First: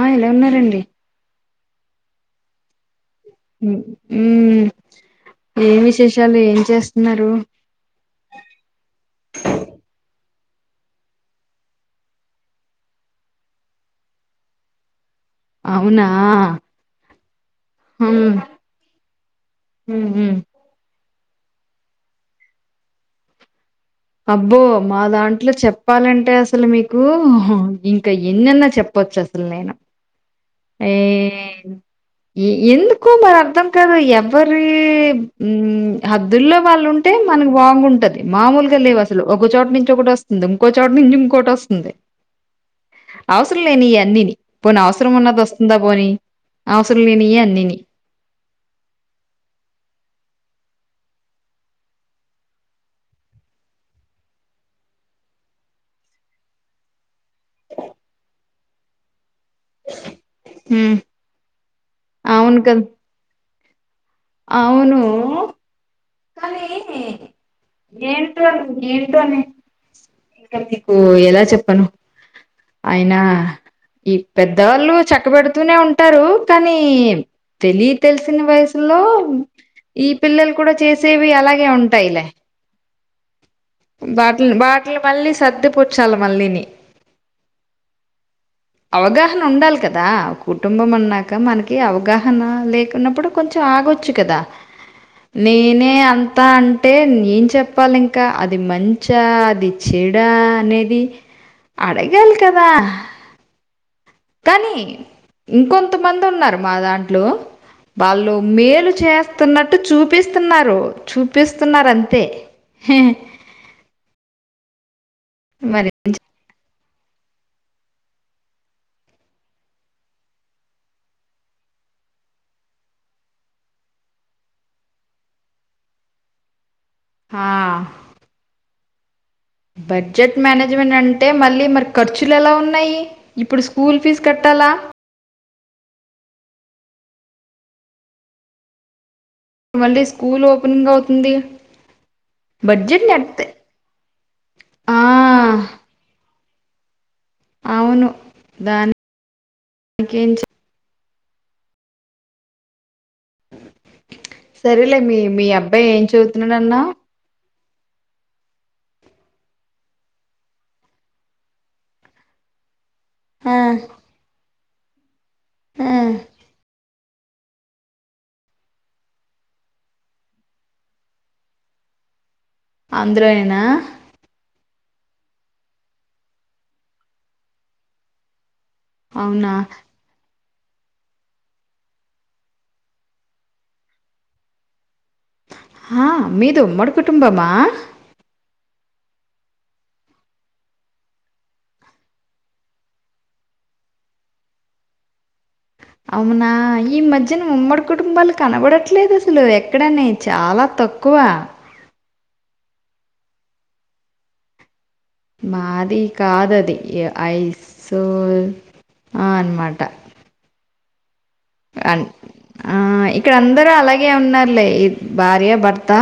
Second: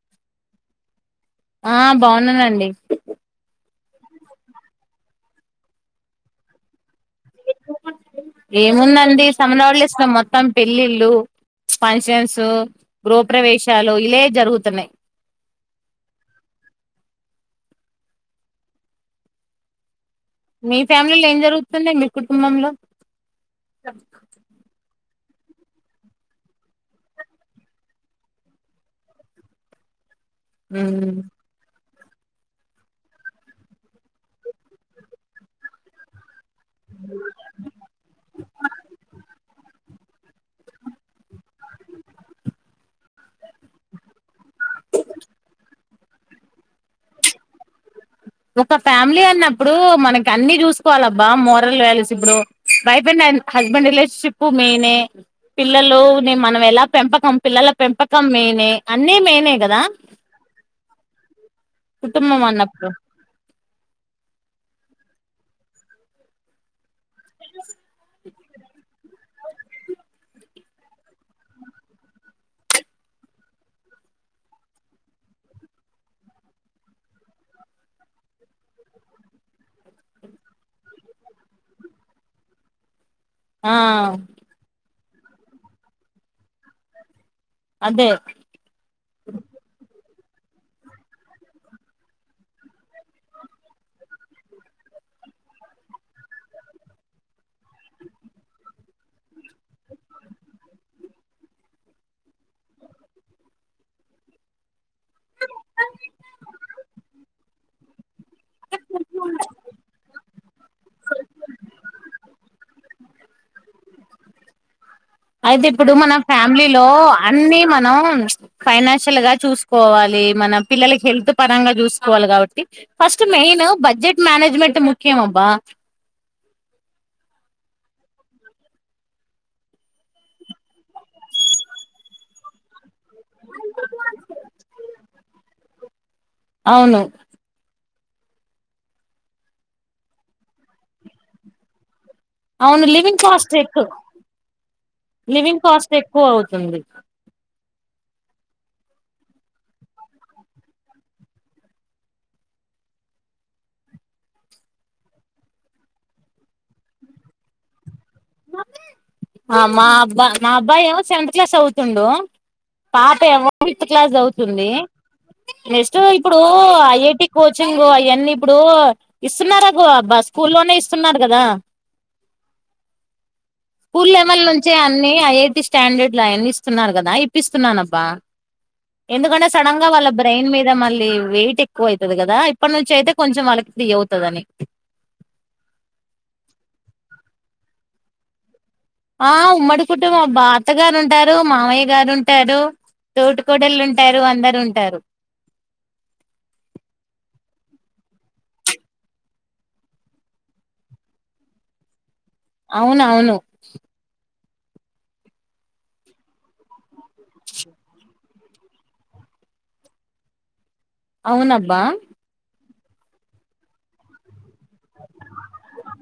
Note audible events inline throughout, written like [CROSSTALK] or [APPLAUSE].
ఆ ఎలా ఉన్నారండి ఆ బాన్నానండి ఉమ్ ఏం విశేషాలు ఏం చేస్ ఏముందండి సమ్మన్ హాలిడేస్ లో మొత్తం పెళ్లిళ్లు ఫంక్షన్స్ గృహప్రవేశాలు ఇలే జరుగుతున్నాయి అవునా హమ్మ్ మ్ మీ ఫ్యామిలీలో ఏం జరుగుతుంది మీ కుటుంబంలో అబ్బో మా దాంట్లో చెప్పాలంటే అసలు మీకు ఇంకా ఎన్నెన్నో చెప్ప కోచ్చ అసలు నేను ఏ ఉమ్. ఇ ఎందుకో మరి అర్థం కాదు ఎవ్వరీ ఉమ్ హబ్ దుల్లో వాళ్ళు ఉంటే మనకి బాగుంటది మామూలు అసలు ఒకచోటు నుంచి ఒకటి వస్తుంది ఇంకో చోటు నుంచి ఇంకోటి వస్తుంది అవసరం లేని అన్నిని పోనీ అవసరం ఉన్నది వస్తుందా పోనీ అవసరం లేనియే అన్నిని ఒక ఫ్యామిలీ అన్నప్పుడు మనకి అన్ని చూసుకోవాలబ్బా మోరల్ వాల్యూస్ ఇప్పుడు వైఫ అండ్ హ హస్బండ్ రిలేేషన్షిప్పు మైనే పిల్లలుని మనం ఎలా పెంపకం పిల్లల పెంపకం మెయినే అన్నీ మెయినే గదా హ్మ్ కుటుంబం అవును కదా అన్నప్పుడు అవును కానీ ఏ ఇంకా నీకు ఎలా చెప్పను అయినా ఈ పెద్దవాళ్ళు చక్క పెడుతూనే ఉంటారు కానీ తెలి తెలిసిన వయసు లో ఈ పిల్లలు కూడా చేసేవి అలాగే ఉంటాయిలే ఆ ఇంక మళ్ళీ సర్దిపుచ్చాలి మళ్ళీని అదే అవగాహన ఉండాలి కదా కుటుంబం అన్నాక మనకి అవగాహన లేకున్నప్పుడు కొంచెం ఆగొచ్చు కదా నేనే అంతా అంటే నేం చెప్పాలి ఇంకా అది మంచా అది చే ఏడా అనేది అడగాలి కదా కానీ ఇంకొంతమంది ఉన్నారు మా దాంట్లో వాళ్ళు మేలు చేస్తున్నట్టు చూపిస్తున్నారు చూపిస్తున్నారు అంతే హ అయితే ఇప్పుడు మన ఫ్యామిలీలో అన్ని మ మనం ఫైనాన్షియల్ గా చూసుకోవాలి మన పిల్లలకి హెల్త్ పరంగా చూసుకోవాలి కాబట్టి ఫస్ట్ మెయిన్ బడ్జెట్ మననేజ్మెంట్ ముఖ్యమబ్బా హా బడ్జెట్ మేనేజ్మెంట్ అంటే మళ్ళీ మరి ఖర్చులు ఎలా ఉన్నాయి. ఇప్పుడు స్కూల్ ఫీజు కట్టాలా అవును మళ్ళీ స్కూల్ ఓపెనింగ్ అవుతుంది అవును బడ్జెట్ లివింగ్ నెట్ కాస్ట్ ఎక్కు ఆ, లివింగ్ కాస్ట్ ఎక్కువ అవు తుంది అవును దానికి ఎం చే సరేలే మీ మీ అబ్బాయి ఏం చదువుతున్నాడన్నవు ఆ మా అబ్బా మా అబ్బాయి ఏమో సెవెంత్ క్లాస్ చదువుతుండు. పాప ఏమో ఆ, ఫిత్ క్లాస్ చదువుతుంది ఆ, నెస్ట్ ఇప్పుడు ఐ టి కోచింగ్ అయన్నీ ఇప్పుడు ఇస్తున్నారుకుబ్బా స్కూలోనే ఇస్తున్నారు కదా, అందులోనేనా స్కూల్ లెవెల్ నుంచే అన్ని ఐఐటి స్టాండర్డ్ లు అయన్ని ఇస్తున్నారు కదా ఇప్పిస్తున్నానబ్బా ఎందుకంటే అవునా సడన్ గా వాళ్ళ బ్రెయిన్ మీద మళ్ళీ వెయిట్ ఎక్కువ అయితది కదా ఇప్పటి నుంచి అయితే కొంచెం వాళ్ళకి ఫ్రీ అవుతది అని ఆ మీది ఉమ్మడి కుటుంబమా ఆ ఉమ్మడి కుటుంబం అబ్బా అత్త గారు ఉంటారు మామయ్య గారు ఉంటారు తోటి కోడలు ఉంటారు అందరు ఉంటారు అవునా ఈ మధ్యన ఉమ్మడి కుటుంబలు కనబడట్లేదు, అసలు ఎక్కడని చాలా తక్కువ అవునవును మాది కాదది ఐ సో ఆ అనమాట అవునబ్బా అన్- ఆ ఇక్కడ అందరూ అలాగే ఉన్నారులే ఈ భార్య భర్త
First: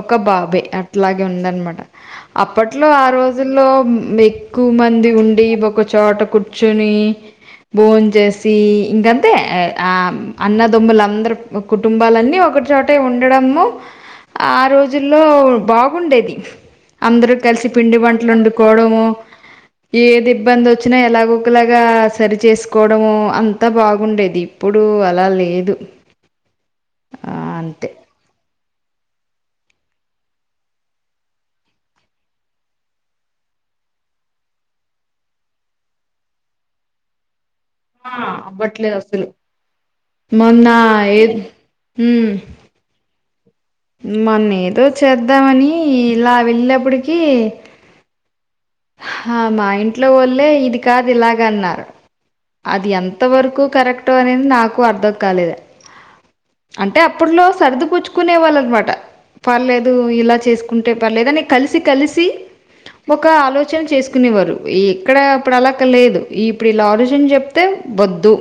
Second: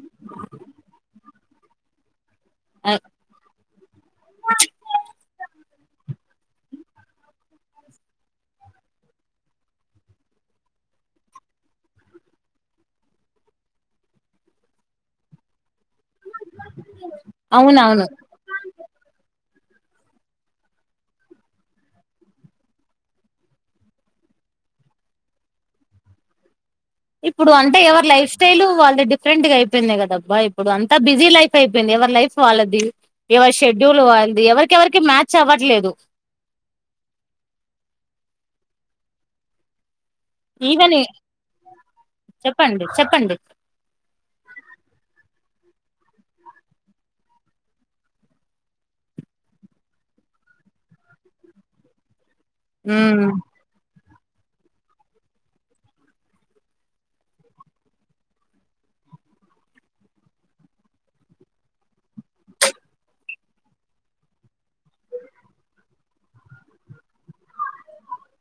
ఒక బాబే అట్లాగే ఉందనమాట అప్పట్లో ఆ రోజుల్లో ఎక్కువ మంది ఉండి చోట కూర్చుని బోన్ చేసి ఇంగంతే ఆ అన్నదొమ్ములందరు కుటుంబాలన్నీ ఒకచోటే ఉండడము ఆ రోజుల్లో బాక్ బాగుండేది అందరు కలిసి పిండి అవునవును వంటలు వండుకోవడము ఏది ఇబ్బంది వచ్చినా ఎలాగో ఒకలాగా సరిచేసుకోవడము అంతా బాగుండేది ఇప్పుడు అలా లేదు ఆ ఇప్పుడు అంటే అంతే ఎవరి లైఫ్ స్టైల్ వాళ్ళు డిఫరెంట్ గా అయిపోయింది కదా అబ్బా ఇప్పుడుఅంతా బిజీ లైఫ్ అయింది ఎవరి లైఫ్ వాళ్ళది ఎవర్ షెడ్యూల్ ఎవరికేవరికి మ్యాచ్ అవ్వట్లేదు ఆ అవ్వట్లేదు అసలు మొన్న ఈవెన్ ఏ హమ్ చెప్పండి చెప్పండి వద్దామని ఇలా వెళ్ళినప్పటికి హా మా ఇంట్లో వోళ్లే ఇది కాదు ఇలాగ అన్నారు అది ఎంత వరకు కరెక్టో అనేది నాకు అర్థం కాలేదు, అంటే అప్పట్లో సర్ది పుచ్చుకునే వాళ్ళ అనమాట పర్లేదు ఇలా చేసుకుంటే పర్లేదు అని కలిసి కలిసి ఒక ఆలోచ చేసుకునేవారు ఈ ఇక్కడ అప్పుడు అలాక లేదు ఈ ఇప్పుడు ఇలా ఆరిజన్ చెప్తే వద్దు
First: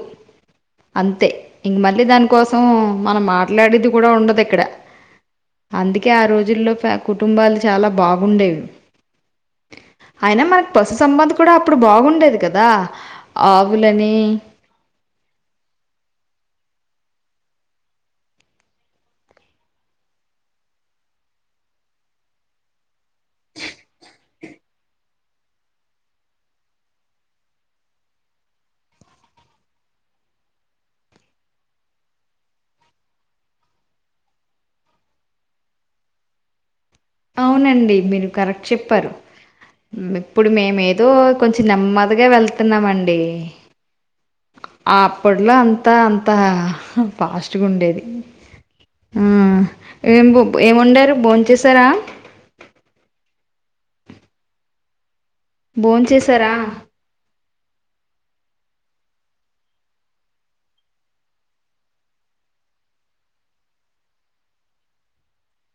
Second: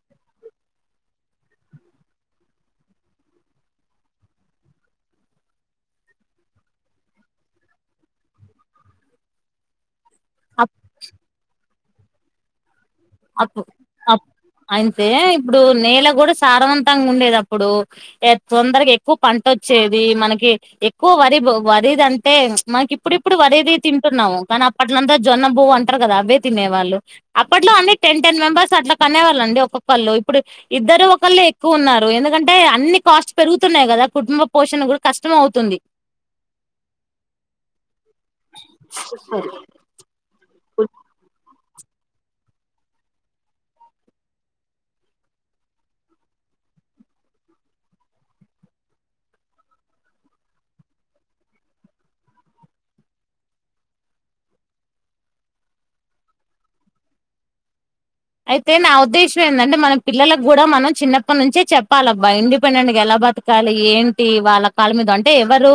అంతే ఇంక మళ్ళీ దానికోసం మనం మాట్లాడేది కూడా ఉండదు ఇక్కడ అందుకే ఆ రోజుల్లో కుటుంబాలు చాలా బాగుండేవి, అయినా మనకి అప్ పశు సంబంధ కూడా అప్పుడు బాగుండేది కదా అప్పు ఆవులని, అ అయితే ఇప్పుడు నేల కూడా సారవంతంగా ఉండేది, అప్పుడు తొందరగ ఎక్కువ పంట వచ్చేది మనకి ఎక్కువ వరి వరేది అంటే మనకి ఇప్పుడుప్పుడు వరేది తింటున్నాము కానీ అప్పట్లంత జొన్న బువ్వ అంటారు కదా అవి తినేవాళ్ళు అప్పట్లో అనే టెన్ టెన్ మెంబర్స్ అట్లా కనేవాళ్ళండి ఒక్కొక్కళ్ళు ఇప్పుడు ఇద్దరు ఒకళ్ళు ఎక్కువ ఉన్నారు ఎందుకంటే అన్ని కాస్ట్ పెరుగుతున్నాయి కదా కుటుంబ పోషణ కూడా కష్టం అవుతుంది [UNINTELLIGIBLE] అవునండి మీరు కరెక్ట్ చెప్పారు, ఇప్పుడు మేము ఏదో కొంచం నెమ్మదిగా వెళ్తున్నామండి అప్పట్లో అంతా అంతా ఫాస్ట్ గా ఉండేది, మ్మ్ ఏం వండారు భోంచేసారా భోంచేశార అయితే నా ఉద్దేశ్యం ఏంది అంటే మనం పిల్లలకు కూడా మనం చిన్నప్పటి నుంచే చెప్పాలబ్బా ఇండిపెండెంట్గా ఎలా బతకాలి ఏంటి వాళ్ళ కాళ్ళ మీద అంటే ఎవరు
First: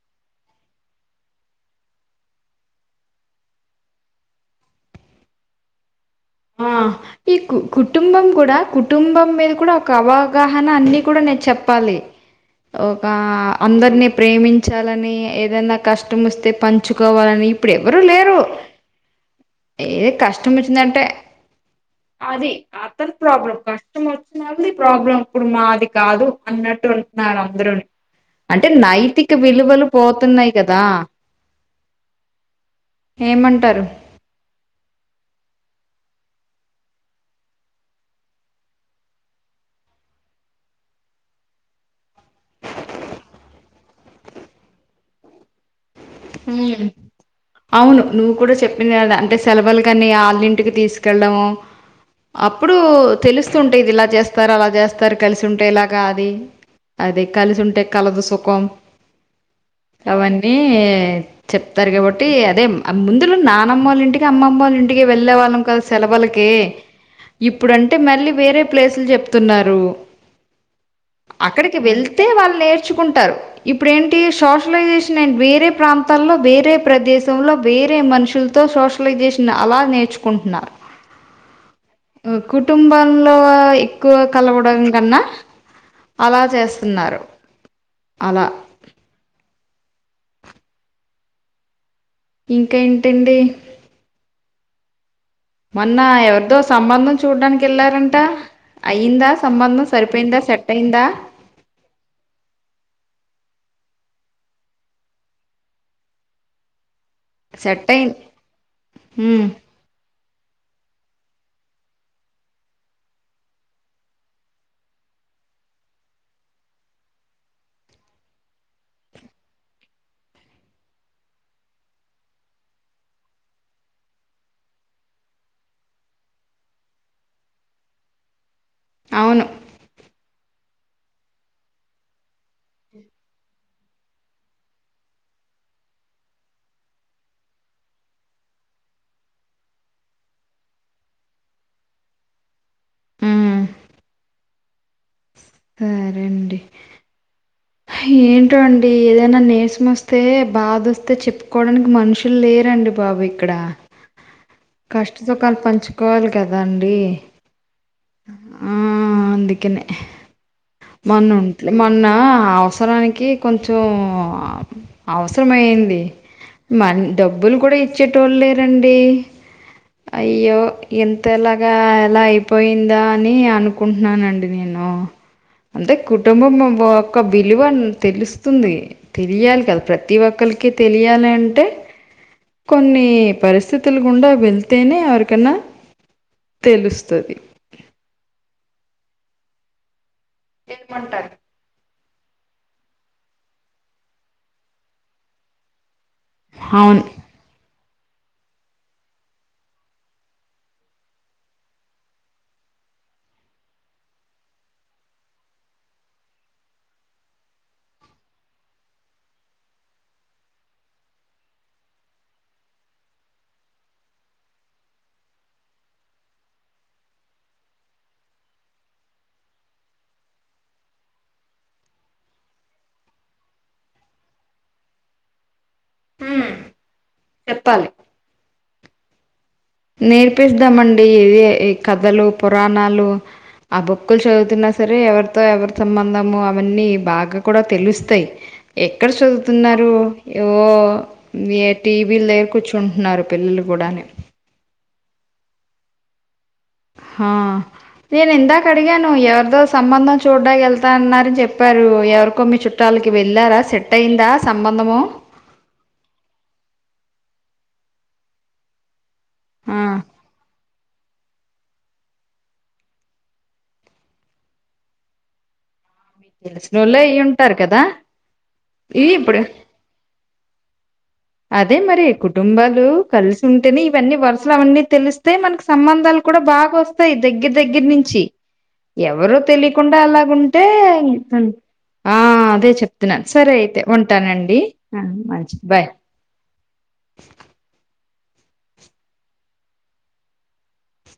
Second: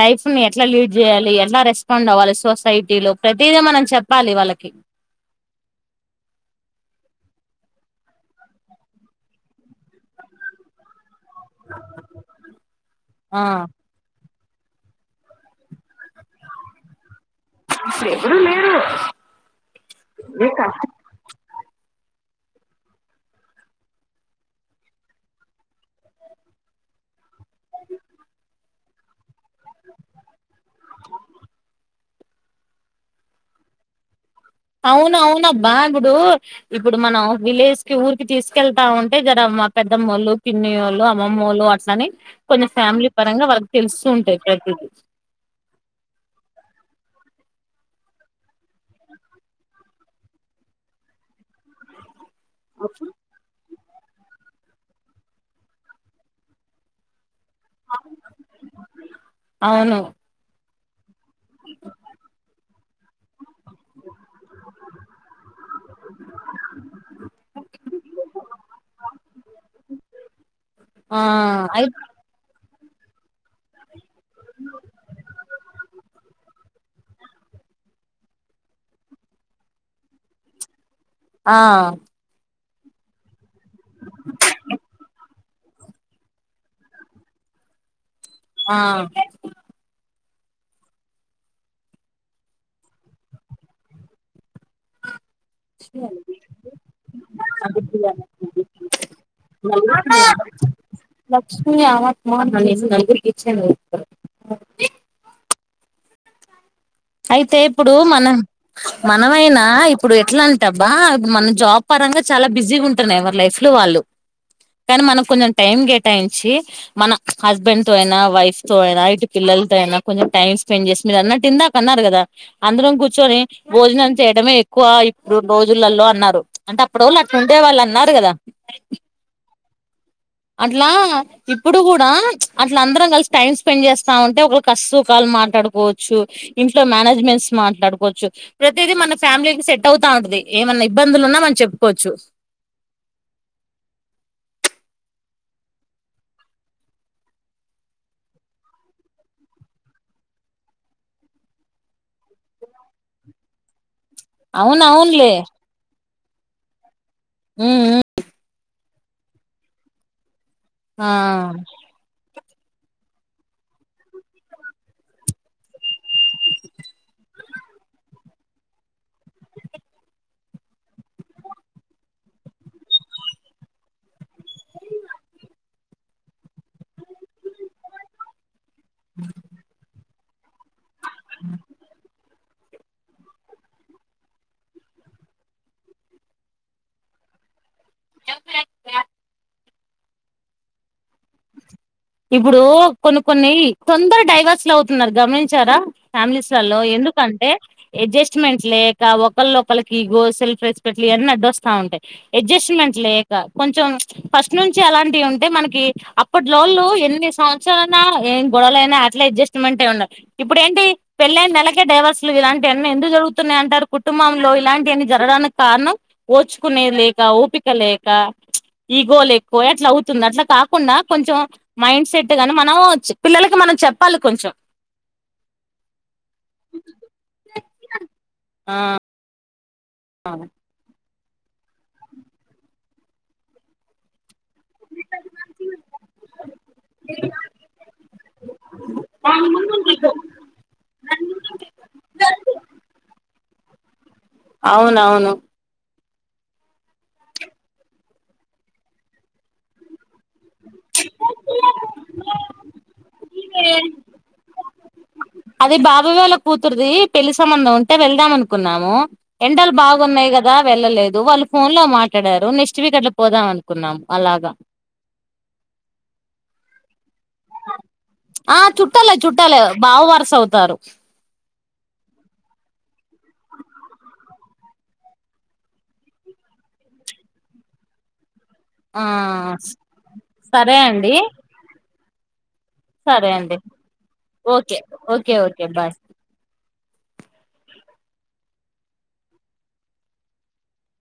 లైఫ్ ని ఎట్లా లీడ్ చేయాలి ఎట్లా రెస్పాండ్ వాళ్ళు సొసైటీలో ప్రతిది మనం చెప్పాలి వాళ్ళకి ఆ ఈ కు కుటుంబం కూడా కుటుంబం, మీద కూడా ఒక అవగాహన అన్ని అప్పుడు మీరు చెప్పాలి ఒక ఆ అందరినీ ప్రేమించాలని ఏదన్నా కష్టం వస్తే పంచుకోవాలని ఇప్పుడు ఎవరు లేరు ఏ ఏ కష్టం కష్ట వచ్చిందంటే అది అతడి ప్రాబ్లం కష్టం వచ్చినాది ఈ ప్రాబ్లం మాది కాదు అన్నట్టు మన అందరూ అంటే నైతిక విలువలు పోతున్నాయి. కదా ఏమంటారు అవును అవునా అబ్బా ఇప్పుడు, ఇప్పుడు మనం విలేజ్ కి ఊరికి తీసుకెళ్తా ఉంటే కదా, మా పెద్దమ్మళ్ళు పిన్ని వాళ్ళు అమ్మమ్మ వాళ్ళలు అట్లని కొంచెం ఫ్యామిలీ పరంగా వరకు తెలుస్తు ఉంటాయి. [UNINTELLIGIBLE] మ్మ్ అవును నువ్వు కూడా చెప్పింది అడ అంటే సెలవులు కానీ ఆళ్ళంటికి తీసుకెళ్ళడము, అప్పుడు తెలుస్తుంటా ఇది ఇలా చేస్తారు అలా చేస్తారు కలిసి ఉంటే ఇలాగా అది కలిసి ఉంటే కలదు సుఖం అవును అవన్నీ చెప్తారు కాబట్టి అదే ముందులో నా నాన్నమ్మళ్ళ ఇంటికి అమ్మమ్మళ్ళ ఇంటికి వెళ్ళే వాళ్ళం కదా సెలవులకి ఇప్పుడు అంటే మళ్ళీ వేరే ప్లేసులు చెప్తున్నారు ఆ అక్కడికి అయి వెళ్తే వాళ్ళు నేరు నేర్చుకుంటారు ఇప్పుడ ఏంటి సోషలైజేషన్ అండ్ వేరే ప్రా ప్రదేశం లో వేరే మనుషులతో సోషలైజేషన్ అలా నేర్చుకుంటున్నారు ఆ ఆ, కుటుంబంలో ఎక్కువ కలవడం కన్నా అలా చేస్తున్నారు అలా ఆ ఇంకా ఏంటి అండి మొన్న ఎవరిదో సంబంధం చూడ్డానికి వెళ్లారంట అయిందా లక్ష్మీ ఆమె ఫోన్ [INAUDIBLE] అయితే సెట్ ఇప్పుడు అయింది మనం ఉమ్, మనమైనా ఇప్పుడు ఎట్లా అంటబ్బా మనం జాబ్ పరంగా చాలా బిజీగా ఉంటున్నాయి ఎవరి లైఫ్ లో వాళ్ళు కానీ మనం కొంచెం టైం కేటాయించి మన హస్బెండ్ తో అయినా వైఫ్ తో అయినా ఇటు పిల్ల వెళ్తు అయినా కొంచెం టైం స్పెండ్ చేసి మీరు అన్నట్ ఇందామ్ అన్నారు కదా అందరం కూర్చొని భోజనం చేయడమే ఎక్కువ ఇప్పుడు ఈ రోజులలో అన్నారు అంటే అప్పుడో వొళ్ళు అట్లా ఉండే వాళ్ళు అన్నారు కదా అవును అట్లా ఇప్పుడు కూడా అట్ల అందరం కలిసి టైం స్పెండ్ చేస్తామ్ ఉంటే ఒకరు కస్ట్ సఖాల్ అల్ మాట్లాడుకోవఅచ్చు ఇంట్లో మేనేజ్మెంట్స్ మాట్లాడుకోవఅచ్చు ప్రతిదీ మన ఫ్యామిలీకి సెట్ అవుతా ఉంట అది ఏమ అన్నా ఇబ్బందులు ఉన్నా మనం చెప్పుకోవ అచ్చు మ్మ్ సరే అండి ఏంటో అండి ఏదైనా నీర్సం వస్తే బాధ వస్తే చెప్పుకోవడాఅనికి మనుషులు లేరా అండి బాబు ఇక్కడ అవును కష్ట అవునులే సఖాలు పంచుకోవాలి కదా అండి ఊ ఉ మ్ అందుకనే మొన్న ఆ ఉంటలే మొన్నా అవసరానికి కొంచెం అవసరంమయయింది మరి డబ్బులు కూడా ఇచ్చేటోళ్ళ్ లేర అండి అయ్యో ఇంత ఎలాగా ఎలా అయిపోయిందా అని అనుకుంటుఉన్నాన అండి నేను ను అంటే కుటుంబం మె ఒక్క విలువ అన్ తెలుస్తుఉంది తెలియాలి కదా ప్రతి ఒక్కళ్ కి తెలియాలి అంటే కొన్ని పరిస్థితులు గుండా వెళ్తేనే ఎవరిక అన్నా తెలుస్త అది చెప్పు లేక్ బ్యాగ్ ఏక్ మంటాఆరు ఇప్పుడు కొన్ని కొన్ని తోందర్గ డైవర్స్ లు అవుతుఉన్నారు గమనించారా ఫ్యామిలీస్ ల అల్లో అవును ఎందుకఅంటే అడ్జస్ట్మెంట్ లేక ఒకళ్ళ ఒకళఆకిగో సెల్ఫ్ రెస్పెక్ట్ ఇవ అన్నీ అడ్డొస్తా ఉంటాయి అడ్జస్ట్మెంట్ లేక కొంచెం ఫస్ట్ నుంచి అలాంటివి ఉంటే మనకి అప్పట్ లో వోళ్ళు ఇ ఎన్ని సంవత్సరాల అన్న ఏమ్ గొడవలై అయినా అట్లా అడ్జస్ట్మెంట్గ ఉండాలి ఇప్పుడే ఏంటి పెళ్ళైన నెలకే డై డైవర్స్లు ఇలాంటివఅన్నీ ఎందు జరుగుతు ఉన్నాయి అంటారు కుటుంబంలో ఇలాంటి వఅన్నీ జరడానికి కారణం ఓర్చుకునే లే లేక ఓపిక లేక ఈగోలు ఎక్కువ అయి అట్లా అవుతుంది అట్లా కాకుండా కొంచెంమ్ మైండ్ సెట్ గాని మనం పిల్లలకి మనం చెప్పాలి కొంచెం మ్ చెప్పాలి ఆ నేర్పిస్థామ అండి డీ ఇవే ఏ కథలు పురాణాలు ఆ బుక్కుల్ చదువుతుఉన్న స సరే ఎవరితో ఎవరి సంబంధము అవ అన్నీ బాగా కూడా తెలుస్తాయి ఎక్కడ చదువుతు ఉన్నారు రూ ఏవో ఏ టీవీ లేకు కూర్చుంటుఉన్నారు పిల్లలు కూడా అని అవును అవును హ నేను ఇందాక అడిగాను ఎవర్దో సంబంధం చూ చూడ్డాఅనికి వెళ్తా అన్నారు చెప్పారు ఎవరికో మీ చుట్టాలకి వెళ్ళారా సెట్ అయిందా సంభం ఉందము అది బాబు గాళ్ళ కూతురుది పెళ్లి సంబంధం ఉంటే వెళ్దాంమ్ అనుకు ఉన్నాము ఎండల్ ఆ బాగుఉన్నాయి గదా వెళ్ళలేదు వాళ్ళు ఫోన్ లో మాట్లాడారు నెక్స్ట్ వీక్ అట్లా పోదాం అనుకు ఉన్నాము అలాగా తెలిసినోళ్లే ఈయన్ ఆ చుట్టాలే చుట్టాలే బావ వరస అవుతారు అదే మరి కుటుంబాలు కలిసి ఉంటేనే ఇవన్నీ వరుసలు అవన్నీ తెలిస్తే మనకి సంబంధాలు కూడా బాగొస్తాయి దెగ్గిర్ దెగ్గిర్ నించి ఆ ఎవరు తెలియకుండా అలాగుంటే సరే అండి ఆ అదే చెప్తున్నా సరే అయితే ఉంటానండి ఓకే ఓకే ఓకే బాయ్